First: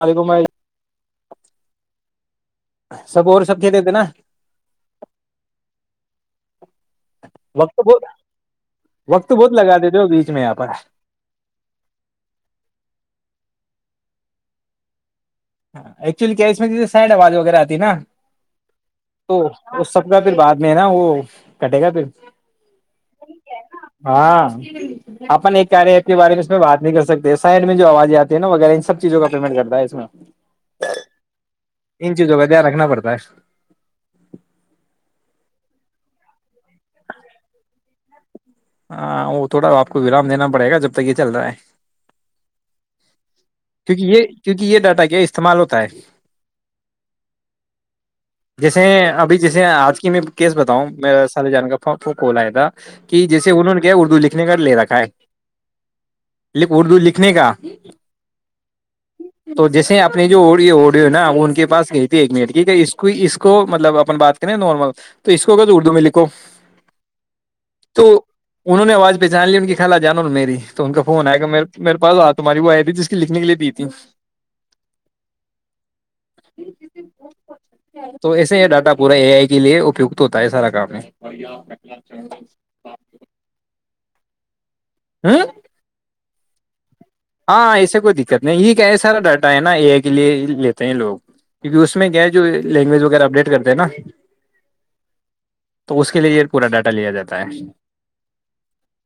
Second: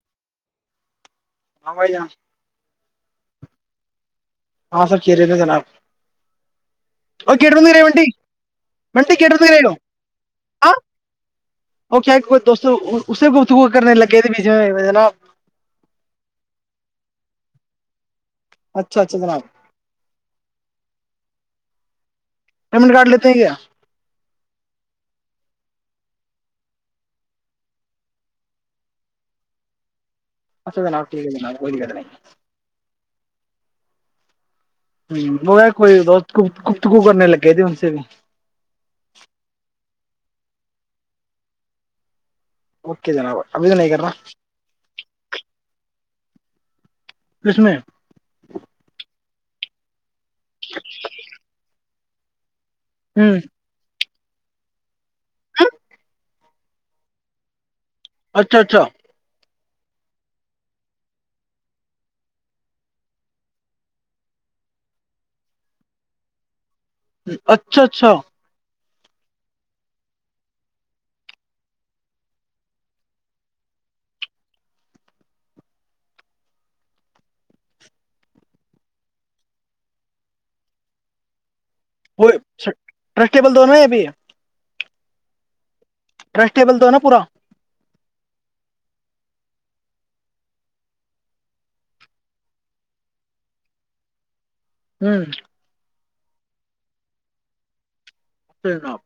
ہر گم ہاں بائی ج سب اور سب کھی دتے نا ہاں سب چرے تھ جناب اور کی بند رہے وقت ہو بہت منٹی منٹیٹ وقت بند بہت رہے لو لگا دیتے ہو بیچ میں یہاں پر ہاں کیا اسے کرنے لگے تھ بی ج ن ہاں ایکچولی کیا اس میںیے سائڈ آواز وغیرہ آتی نا اچھا اچھا تو جناب اس سب کا پھر بعد میں ہے نا وہ کٹے گا پھر پیمنٹ کارڈ لیتے ہیں کیا ہاں اپن ایک کیا کے بارے میں بات نہیں کر سکتے سائڈ میں جو آوازیں آتی ہے ن ویرہ ان سب چیزوں کا پیمنٹ کرتا ہے اس میں اچا ن ن وہ کد نہیں ان چیزوں کا دھیان رکھنا پڑتا ہے ہ وہ ہے کوئی ا گ گتکو کرنے لگے تھ ان سے بھی ہاں ا تھوڑااپ کو ورام دینا پڑے گا جب تک یہ چل رہا ہے اوکے جناب ابھی تو نہیں کیونکہ کرنا یہ کیونکہ یہ ڈاٹا کیا استعمال ہوتا ہے کس میں جیسے ابھی جیسے آج کی میں کیس بتاؤں میرا سال جان کا پ پ کو لائےدا ہ جیےہوں نے اردوکھے ات کر لے راکھا ہے ہ اردو لکھنے کا اچھا اچھا تو جیسے اپنی جو اڈیو ہے نا وہ ان کے پاس گئی تھی ایک منٹ کی ہے اس کو اس کو مطلب اپن بات کریں نارمل تو اس کو اگ اردو میں لکھو ہ اچھ تو انہوں نے ب پہچان لی ان کی خال جانا میری تو ان کا فون آئے میرے پا تاری وہ آئی تھی جس کی لکھنے کے لیے تھی تو ایسے یہ ڈاٹا پورا اے آئی کے لیےت ہوتا ہے سارا کام وہ اھا ٹرسٹیبل دونوں ہے ابھی ہ ٹسٹیبل دونوں ہاں ایسے کوئی دقت نہیں یہ کیا یہ سارا ڈاٹا ہے نا اے آئی کے لی لیتے ہیں لوگ کیکہ اس میں کیا ہے جو لینگویج وغیرہ اپڈیٹ کرتے ہیں نا ہوں تو اس کے لیے پورا ڈاٹا لیا جاتا ہے جنا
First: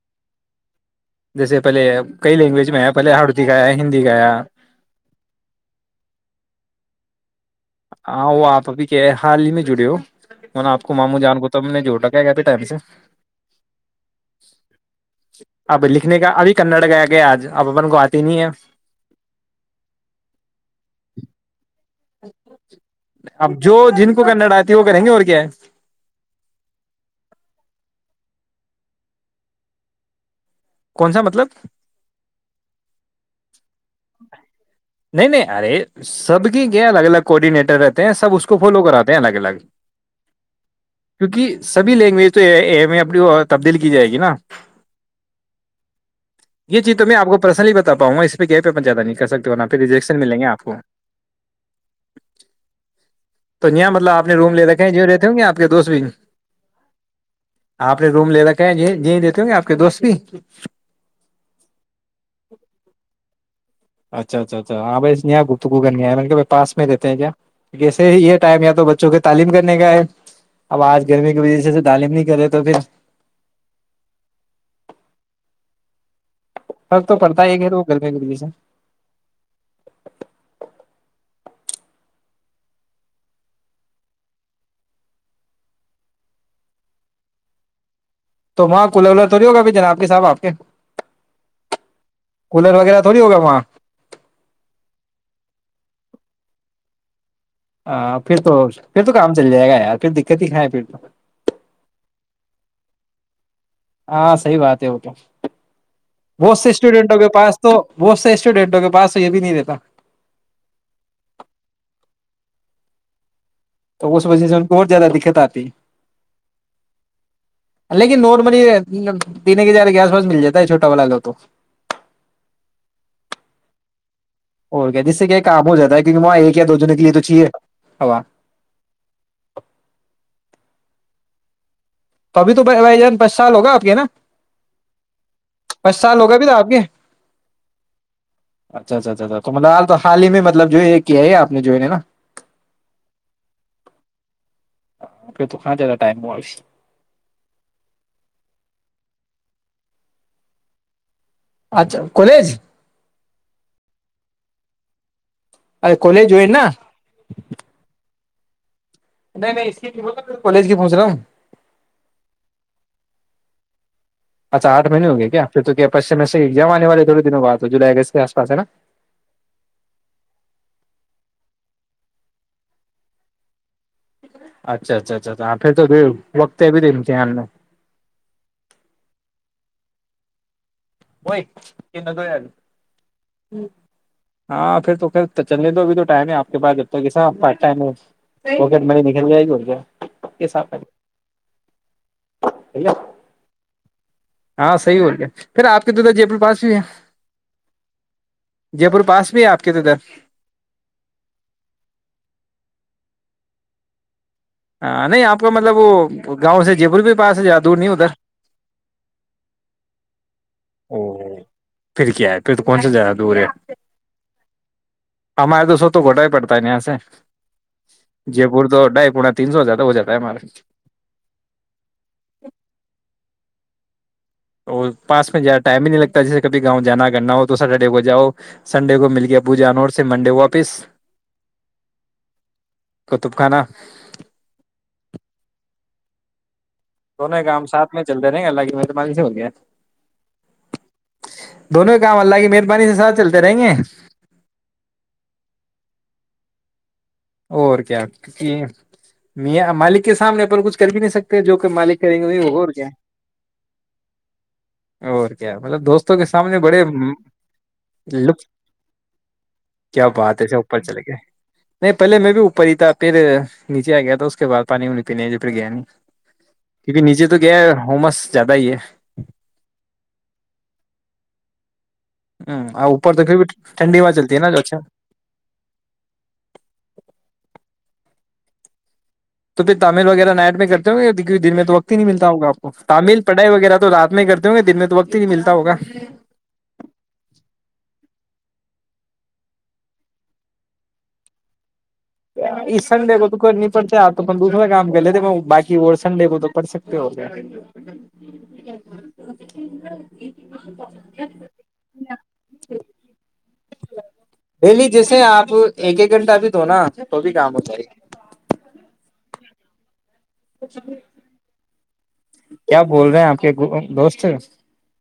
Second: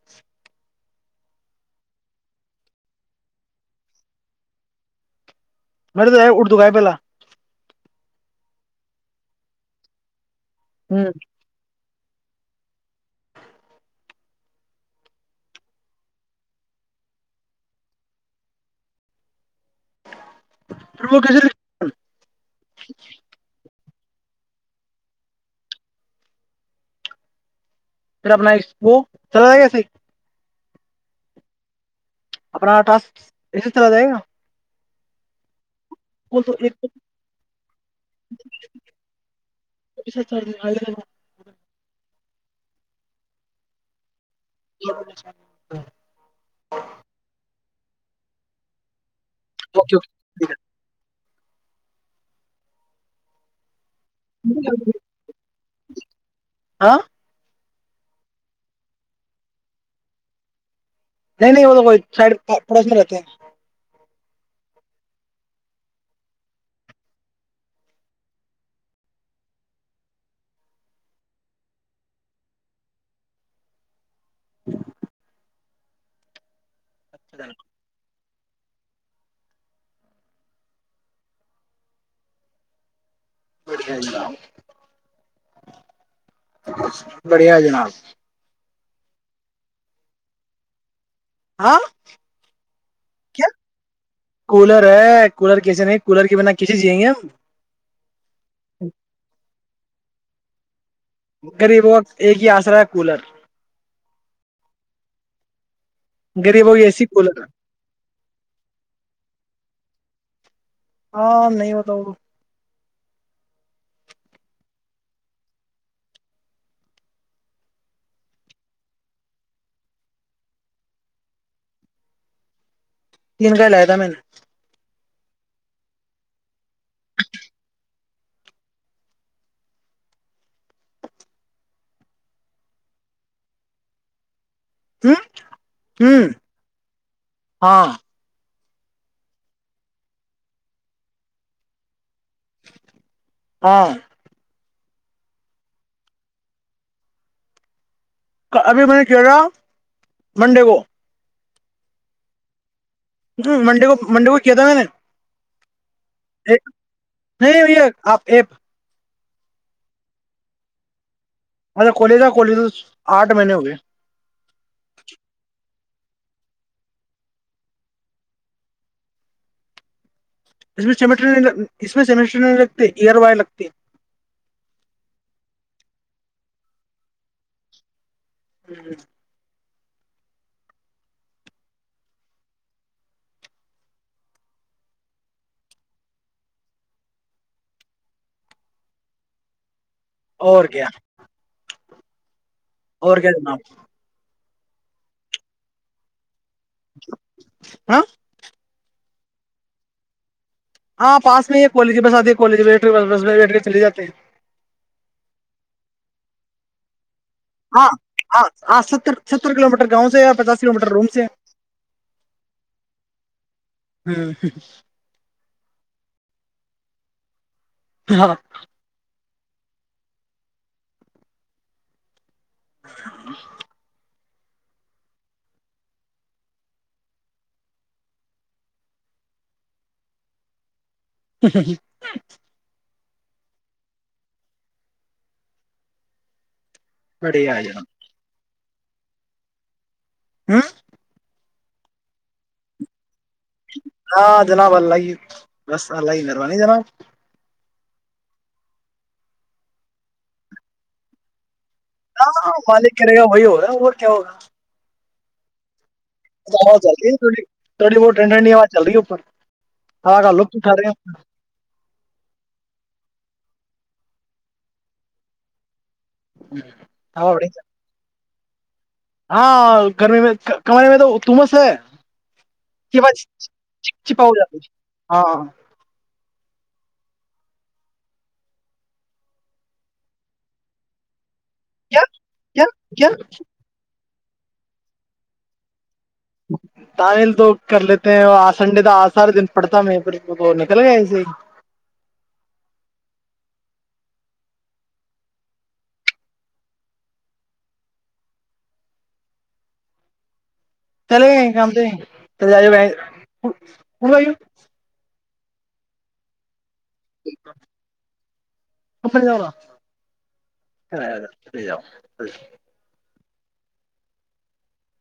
جیسے پہلے کئی لینگویج میں ہےپ پلے آڑتی گایا ہندی گایا مے تو اردو کا ہے پہلا ہاں وہ آپ ابھی کہ حال ہی میں جڑے ہو م نے آپ کو ہوں ماموں جان کو تو میں نے جوھوٹا کیا کیا بیتا سے اب لکھنے کا ابھی کنڑا گیا گیا آج اب اپن کو آتے نہیں ہے پھر وہ کیسے اب جو جن کو کرنا ڈاہتی وہ کریں گے اور کیا ہے پھر اپنا وہ چل کیسے کون سا مطلب اپپناٹا اسسے چلا جائائے گا نہیں نہیں ارے بول سب تو کے ایک کیا الگ الگ کورڈینیٹر رہتے ہیں سب اس کو فالو کراتے ہیں الگ الگ کیونکہ سبھی لینگویج تو اپنی تبدیل کی جائے گی نا یہ چیز تو میں آپ کو پرسنلی بتا آبپ وہس بیک پ زیادہ نہیں کرکتے نا پہ ریجیکشن ملیں گے آپ کو تو یہ م مط آپ نے روم لے رکھے ہیں ج رہتے ہوں گے آپ کے دوست بھی ہاں آپ نے روم لے رکھا ہے یہ دیتے ہوں گے آپ کے دوست بھی نہیں نہیں وہ تو کوئی سائڈ پڑوس میں رہتے ہیں اچھا اچھا اچھا ہاں ب یہاں گتگو کرنے م پاس میں رہتے ہیں کیاسے یہ ٹائم یا تو بچوں کے تعلیم کرنے کا ہے اب آج گرمی کی وجہی تعلیم نہیں کرے تو پھر ج سر تو پڑتا ہے وہ گرمی گ [inaudible] بڑیا جناب بڑھیا جناب تو وہاں کولر کوولر تھوڑی ہوگا اب جناب کے صاح آپ کے ہاں کولر وغیرہ تھوڑی ہوگا کیا کولر ہے کولر کیسے نہیں کولر کے بنا کسیے چیئیں گے ہم ہاں پھر تو پھر تو کام چل جائے گا پھر دقت ہی کھائے پیٹ تو ریب وہ ایک ہی آسرا ہے کولر ہاں صحیح بات ہے وہ کیا بہت سے غریبوں کی اے سی اسٹوڈینٹوں کے کولر ہے. پاس تو بہت سے اسٹوڈینٹوں کے پاس تو یہ بھی نہیں رہتا ہاں نہیں ہوتا وہ تو اس وجہ سے ان کو بہت زیادہ دقت آتی ہے لیکن نارملی پینے کے جارے کے آس پاس مل جاتا ہے چھوٹا والا ل تو تین کا ہی لایا تھا میں نے جس سے کیا کام ہو جاتا ہے کیکہ وہاں ایک یا دو جنےوں کے لیے تو چاہیے ہا تو ابھی تو بھائی جان پچ سال ہوگا آپ کے نا ہ پچ سال ہ ہو گئے بھی تھا آپ کے ہاں اچھا اچھ اچھاچھا تو مطلال تو حال ہی میں مطلب جو ہے یہ کیا ہے یہ آپ نے جو ہے نا ہاں پ تو کاں جد ائم معس ابھی میں نے کہا منڈے کو اچھا کالج ہ منڈے کو منڈے کو کیا تھا میں نے ارے کالج ہوئی نا ایکپ نہیں نہیں اس کی کالج کی پہنچنا مچھے کلی تھا کلی تو آٹھ مہینے ہو گئے اچھا آٹھہینے ہو گئے کیا پھر تو کیا پچم میں سے جام آنے والے تھوڑے دنوں بعد ہو جلائی اگست کے آس پاس ہے نا اس س اس میں سیمیٹری نہیں لگتے ایئر وائر لگتی اچھا اچھا اچھااں پھر تو وقت بھی تھی دھیان میں ہوں وہ ہاں پھر تو چلنےے دو اب تو ٹم ہے آپ کے پا ج م نکل جائے گی اور کیا اور کیا جناب ہاں صح ہوول گیا پھر آپ کے ادر جے پور پاس ہاں جے پور پاس بھی آپ کے تو ادھر ہاں پاس میں ہی ہے کالج میں بس آتی ہے کالج میں بیٹھ کے بس بیٹھ کے چے جاتے ہیں ہاں نہیں آپ کا مطلب وہ گاؤں سے جے پور بھی پاس ہے زیادہ دور ہاں نہیں ادھر ہاں ہاں ستر ستر کلو میٹر گاؤں سے پچاس کلو میٹر او روم سے پھر کیا ہے پھر تو کون سا جیا رہا ہے دور ہے ہے۔ ہمارے تو سو تو گھٹا ہی پڑتا پت نہیں سے ہاں جے پور تو ڈھائی پنا تین سو ہزد توہ ہو جاتا ہے ہمارا [inaudible] اور پاس میں جیادہ ٹائم ہی نہیں لگتا جیسے کبھی گاؤں جانا کرنا ہو تو سٹرڈے کو جاؤ سنڈے کو مل کے پو جاان اور پ منڈے کو واپس [inaudible] قطب خانہ سونے بڑھیا کام ہے سھ جناب میں چل رہ گ لگ م تو م سے ہو گ ہوں دونوں کام اللہ کی مہربانی سے ساتھ چلتے رہیں گے ہاں جناب اللہائی رست ال ل ہی ج نہیں جنا اور کیا کیکہ میا مالک کے سامنے پر کچھ کر بھی نہیں سکتے جو کہ مالک کریں گے ہاں وہ اور کیا مالک کرے گا وہی ہو رہا ہے وہ کیا ہوگا اور کیا مطلب دوست اچ چل رہی ہے تھی تھوڑی بہت لطف ٹڈاز چل رہی ہے اوپر کیا ہ کا بات ہے لک سب اٹھا اوپر رہے چلے گئے ہیں نہیں پہلے میں بھی اوپر ہی تھا پھر نیچے آ گیا تھا اس کے بعد پانی وانی پینے جو پھر گیا ن نہیں کیکہ نجے ہوا تو تو بڑی گ ہماس زیادہ ہی ہے ہاں گرمی میں کمانے میں تو تمس ہے ہ آ چپا اپر تو پھر بھی ٹھنڈی میں چپا چلتی ہو ہے نا جاتی جوچھا ہاں تو پھر تامل وغیرہ نائٹ میں کرتے ہو گے دن میں تو وقت ہی کیا نہیں ملتا ہوگ آپ کیا کو کیا تامل پڑھائی وغیرہ تو رات نہیں کرتے ہوں گے دن میں تو وقت ہی نہیں ملتا ہوگا تل تو کر لیتے ہیں اور آج سنڈے تو آج سارا دن پڑتا ہے م پ وہ تو نکل گیا ایسے ہی اس سنڈے کو تو کرنی پڑتا آپ تون دوسرا کام کر لیتے باقی وہ سنڈے کو تو پڑھ سکتے ہوگ چلے گ کم سے چ ج ا دہلی جیسے آپ وہ ایک ایک گھٹہ ابھی تو ہوناا تو بھی کام ہوتا ہے اا فری جاؤ اچ کیا بول رہے ہیں آپ کے دوست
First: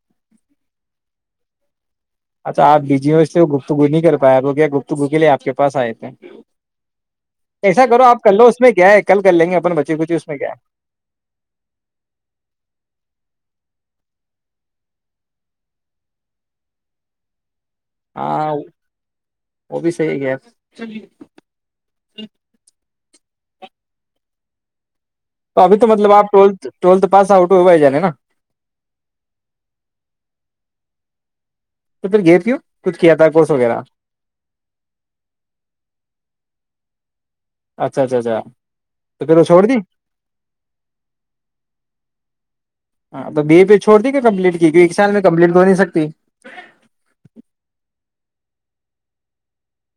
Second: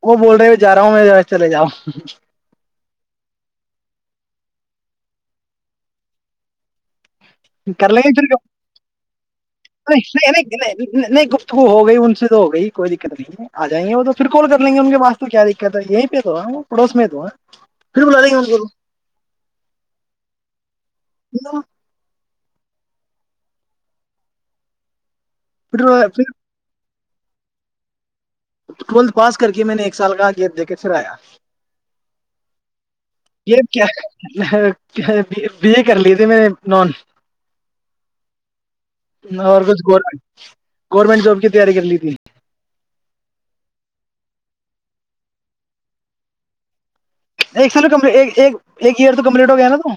وہ بول رہے جا رہا ہوں میں چلے جاؤ اچھا آپجی اس سے وہ گفتگو نہیں کر پایا وہ کیا گفتگو کے لیے آپ کے پاس آئے تھے ایسا کر ل کرو آپ گھر لو اس میں کیا ہے کل کر لیں گے اپن بچے کچے اس نہیں میں کیا نہیں نہیں نہیں گفتگو ہو گئی ان سے تو ہو گئی کوئی دقت نہیں ہے آ جائیں گے وہ تو پھر کال کر لیں گے ان کے پاس تو کیا دقت ہے یہیں پہ تو پڑوس میں تو ہے پھر بلا لیں گے ہاں ان وہ بھی صی گ کو تو ابھی تو پھر مطلب آپ ٹویلتھ ٹولت پاس آؤٹ ہوا ہی جانا ٹویلتھ پاس کر کے میں نے ایک سال کہا کیا دیک کے پھر آیا تو پھر گے پ ہوں یہ کیا بی اے کر لیے تھے میں نان اچھا اچھا اچھا تو پھر وہ اور چھوڑ دی کچھ گ گورنمنٹ جاب کی تیاری کر لی تھی ہاں تو بی اے پہ چھوڑ دی کے کمپلیٹ کی کی ایک سال میں کمپلیٹ تو ہو نہیں سکتی ایک سال ک ایک ایئر تو کمپلیٹ ہو گیا نا تو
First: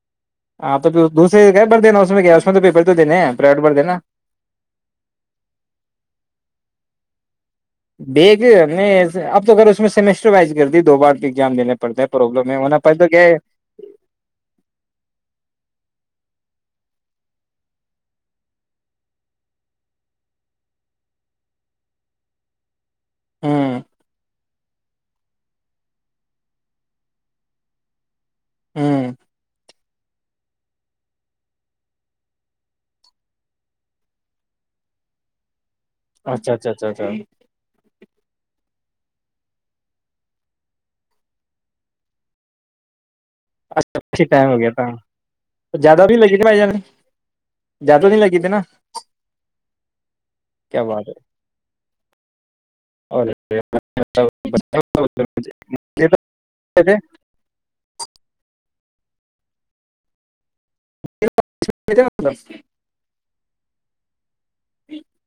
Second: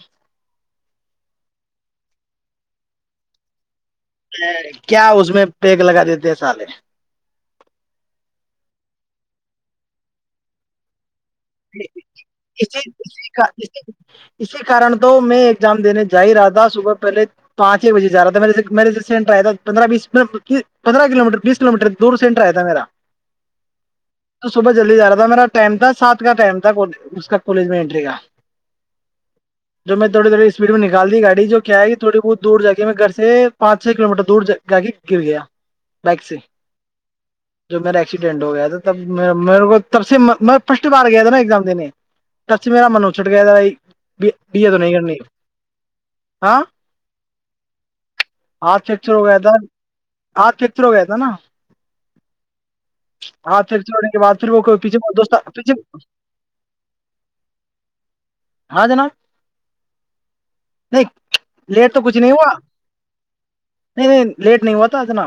ہاں تو دوسرے بڑ دا اس کیا اس تو پیپر تو دینے ہیں پرائیویٹ بڑ د نا کیا اس میں پیک لگا دیتے ہیں سالے بیگ میں اب تو اس میں سمسٹر وائز کر دی دو بار ایگزام دینے پڑتا ہے پرابلم ہے ہونا اسی پڑ تو کیا ہے اسیی اسی کارن تو میں ایگزام دینے جا ہی رہا تھا صبح پہلے پانچ چ بجے ج رہا تھایرے سےیر سے سینٹ آیا تھا پندرہ بیس پندرہ کلو میٹر بیس کلو میٹر دور سینٹر آیا تھا میرا ہوں تو سب جلد ج رہا تھا میرا ٹم تھا سات کا ٹائم تھا اس کا کالج میں انٹری کا ہوں جو میں تھوڑی تھوڑی اسپیڈ میں نکال دی گاڑی جو کیا ہے کہ تھوڑی بہت دور جا کے میں گھر سے پانچ چھ کلو میٹر دور جا کے گر گیا بائک سے اچھا اچھا اچھا اچھا جو میرا ایکسیڈینٹ ہو گیا تھا تب میرے کو تب سے میں بار گیا تھا نا ایگزام دینے بس میرا منو چٹ گیا تھا اچھا اچھی ب ٹائم ہو گیا تو تھا نہیں کرنی زیادہ بھی لگی تھی بھائی ہاں جان زیادہ نہیں لگی تھی نا ہ فچر ہو گیا تھا آگ فچر کیا ہو گیا بات تھا نا ہاں پھر چڑنے کے بات پھر وہ پیھے ب دوست پیچھے یہ توے ہاں جناب نہیں لیٹ تو کچھ نہیں اور ہوا ہ [inaudible] لیٹ نہیں ہواتا اتنا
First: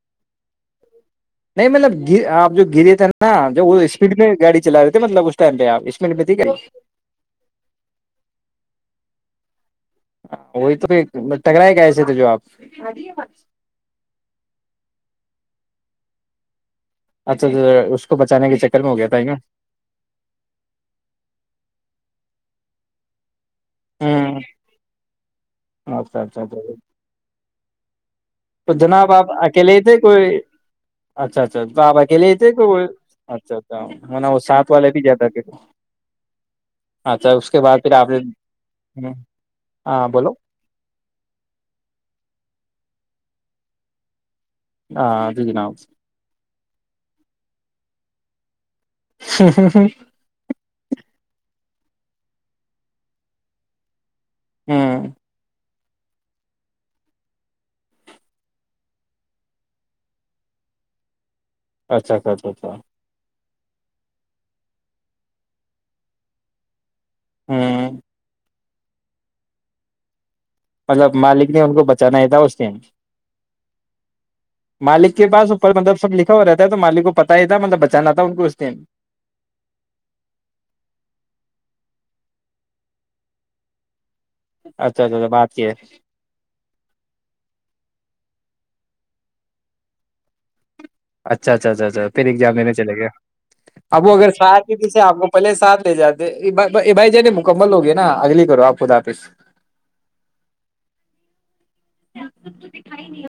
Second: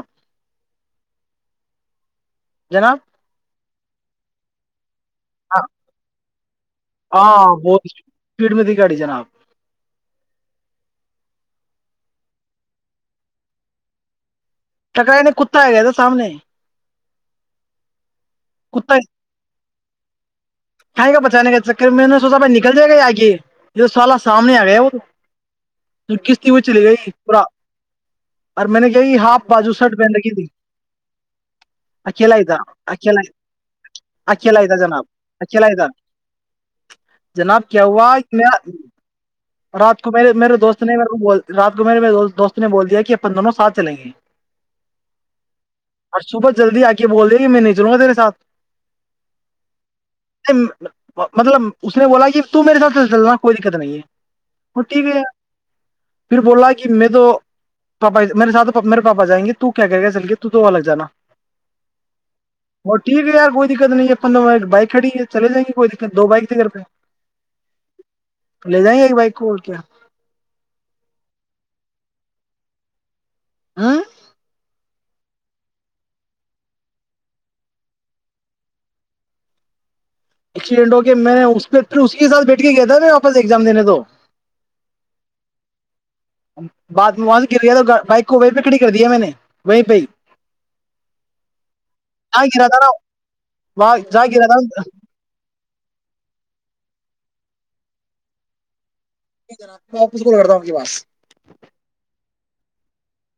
نہیں مطلب گ آپ جو گرے جناب تھے نا جو وہ اسپیڈ میں گاڑی چلا رہے تھے مطلب اسٹائ آپ اس مٹ ٹھیک ہے ہاں بہت اسپیڈ میں تھی گاڑی جناب وہی تو پھر ٹکراائے گ ایسے تو جو آپ ٹکرائینے کتا آ گیا تھا سامنے اچھا اچھا کو بچانے کے چکر میں ہو گیا تھا ہے نا کھیں گا بچانے کا چکر میں نے سوچا بھائی نکل جائے گا یہ آگے یہ سالہ ہ سامنے آ گیا وہ اچھا اچھا کستی میں اچھا چلی گئی پورا اور تو میں نے کیا جناب کہ آپ ہاف بازو اکیلے ہی شرٹ تھے پہن رکھی کوئی تھی اچھا اچھا تو آپ اکیلے ہی اکیلا تھے تھا کو اکیلا اچھا اچھا وہ ساتھ والے بھی جاتا تھا اچھ لگ گ اس کے جناب بعد کیا پھر آپ ہوا نے م ہوں، رات ہاں کو میرے بولو میرے دوست نے مے کو رات کو میرے دوست نے بول دیا کہ کہ اپن دونوں ساتھ چلیں گے ہاں جی جناب اور صبح جلدی آ کے بول دے میں نہیں چلوں گا تیرے سے سات ہاں ہاں ہاں مطلب اس نے بولا کہ تو میرے ساتھ چلنا کوئی دقت نہیں ہے [unintelligible] پھر بولا کہ میں تو پاپا میرے ساتھ میرے پاپا جائیں گے تو کیا کہ گ چل کے تو تو وہاں لگ جانا اچھا اچھا اچھا اچھا وہ ٹھیک ہے یار کوئی دقت نہیں ہے اپ بائک کھڑی ہے چلے جائیں گے کوئی دقت دو بائک ت گھر پہ ہاں تو لے جائیں گے ایک بائک کو اور کیا مطلب مالک نے ان کو بچانا ہے تھا اس دائن ہ مالک کے پاس اوپر مطلب سب لکھا ہوا رہتا ہے تو مالک کو پتا ہی تھا مطلب بچانا تھا ان کو اس دیں ایکسیڈینٹ ہو کے میں اس پہ پھر اس کے ساتھ بیٹھ کے گیا تھا میں واپس ایگزام دینے تو اچھا اچھا اچھا بات یہ ہے بات وہاں سے گر گیا تو بائک کو وہیں پہ کھڑی کر دیا میں نے وہیں پہ ہی اچھا اچھا اچھا اچھا پھر جہاں ایگزام گرا دینے تھا نا چلے گیا وہاں اب وہ جہاں اگر گرا ساتھ تھا جے آ کو پہلے ساتھ جاتے بھائی ج ن مکمل ہوگی نا اگلی کرو آپ خدا حافظ [unintelligible] تو دکھھائی نہیں ہو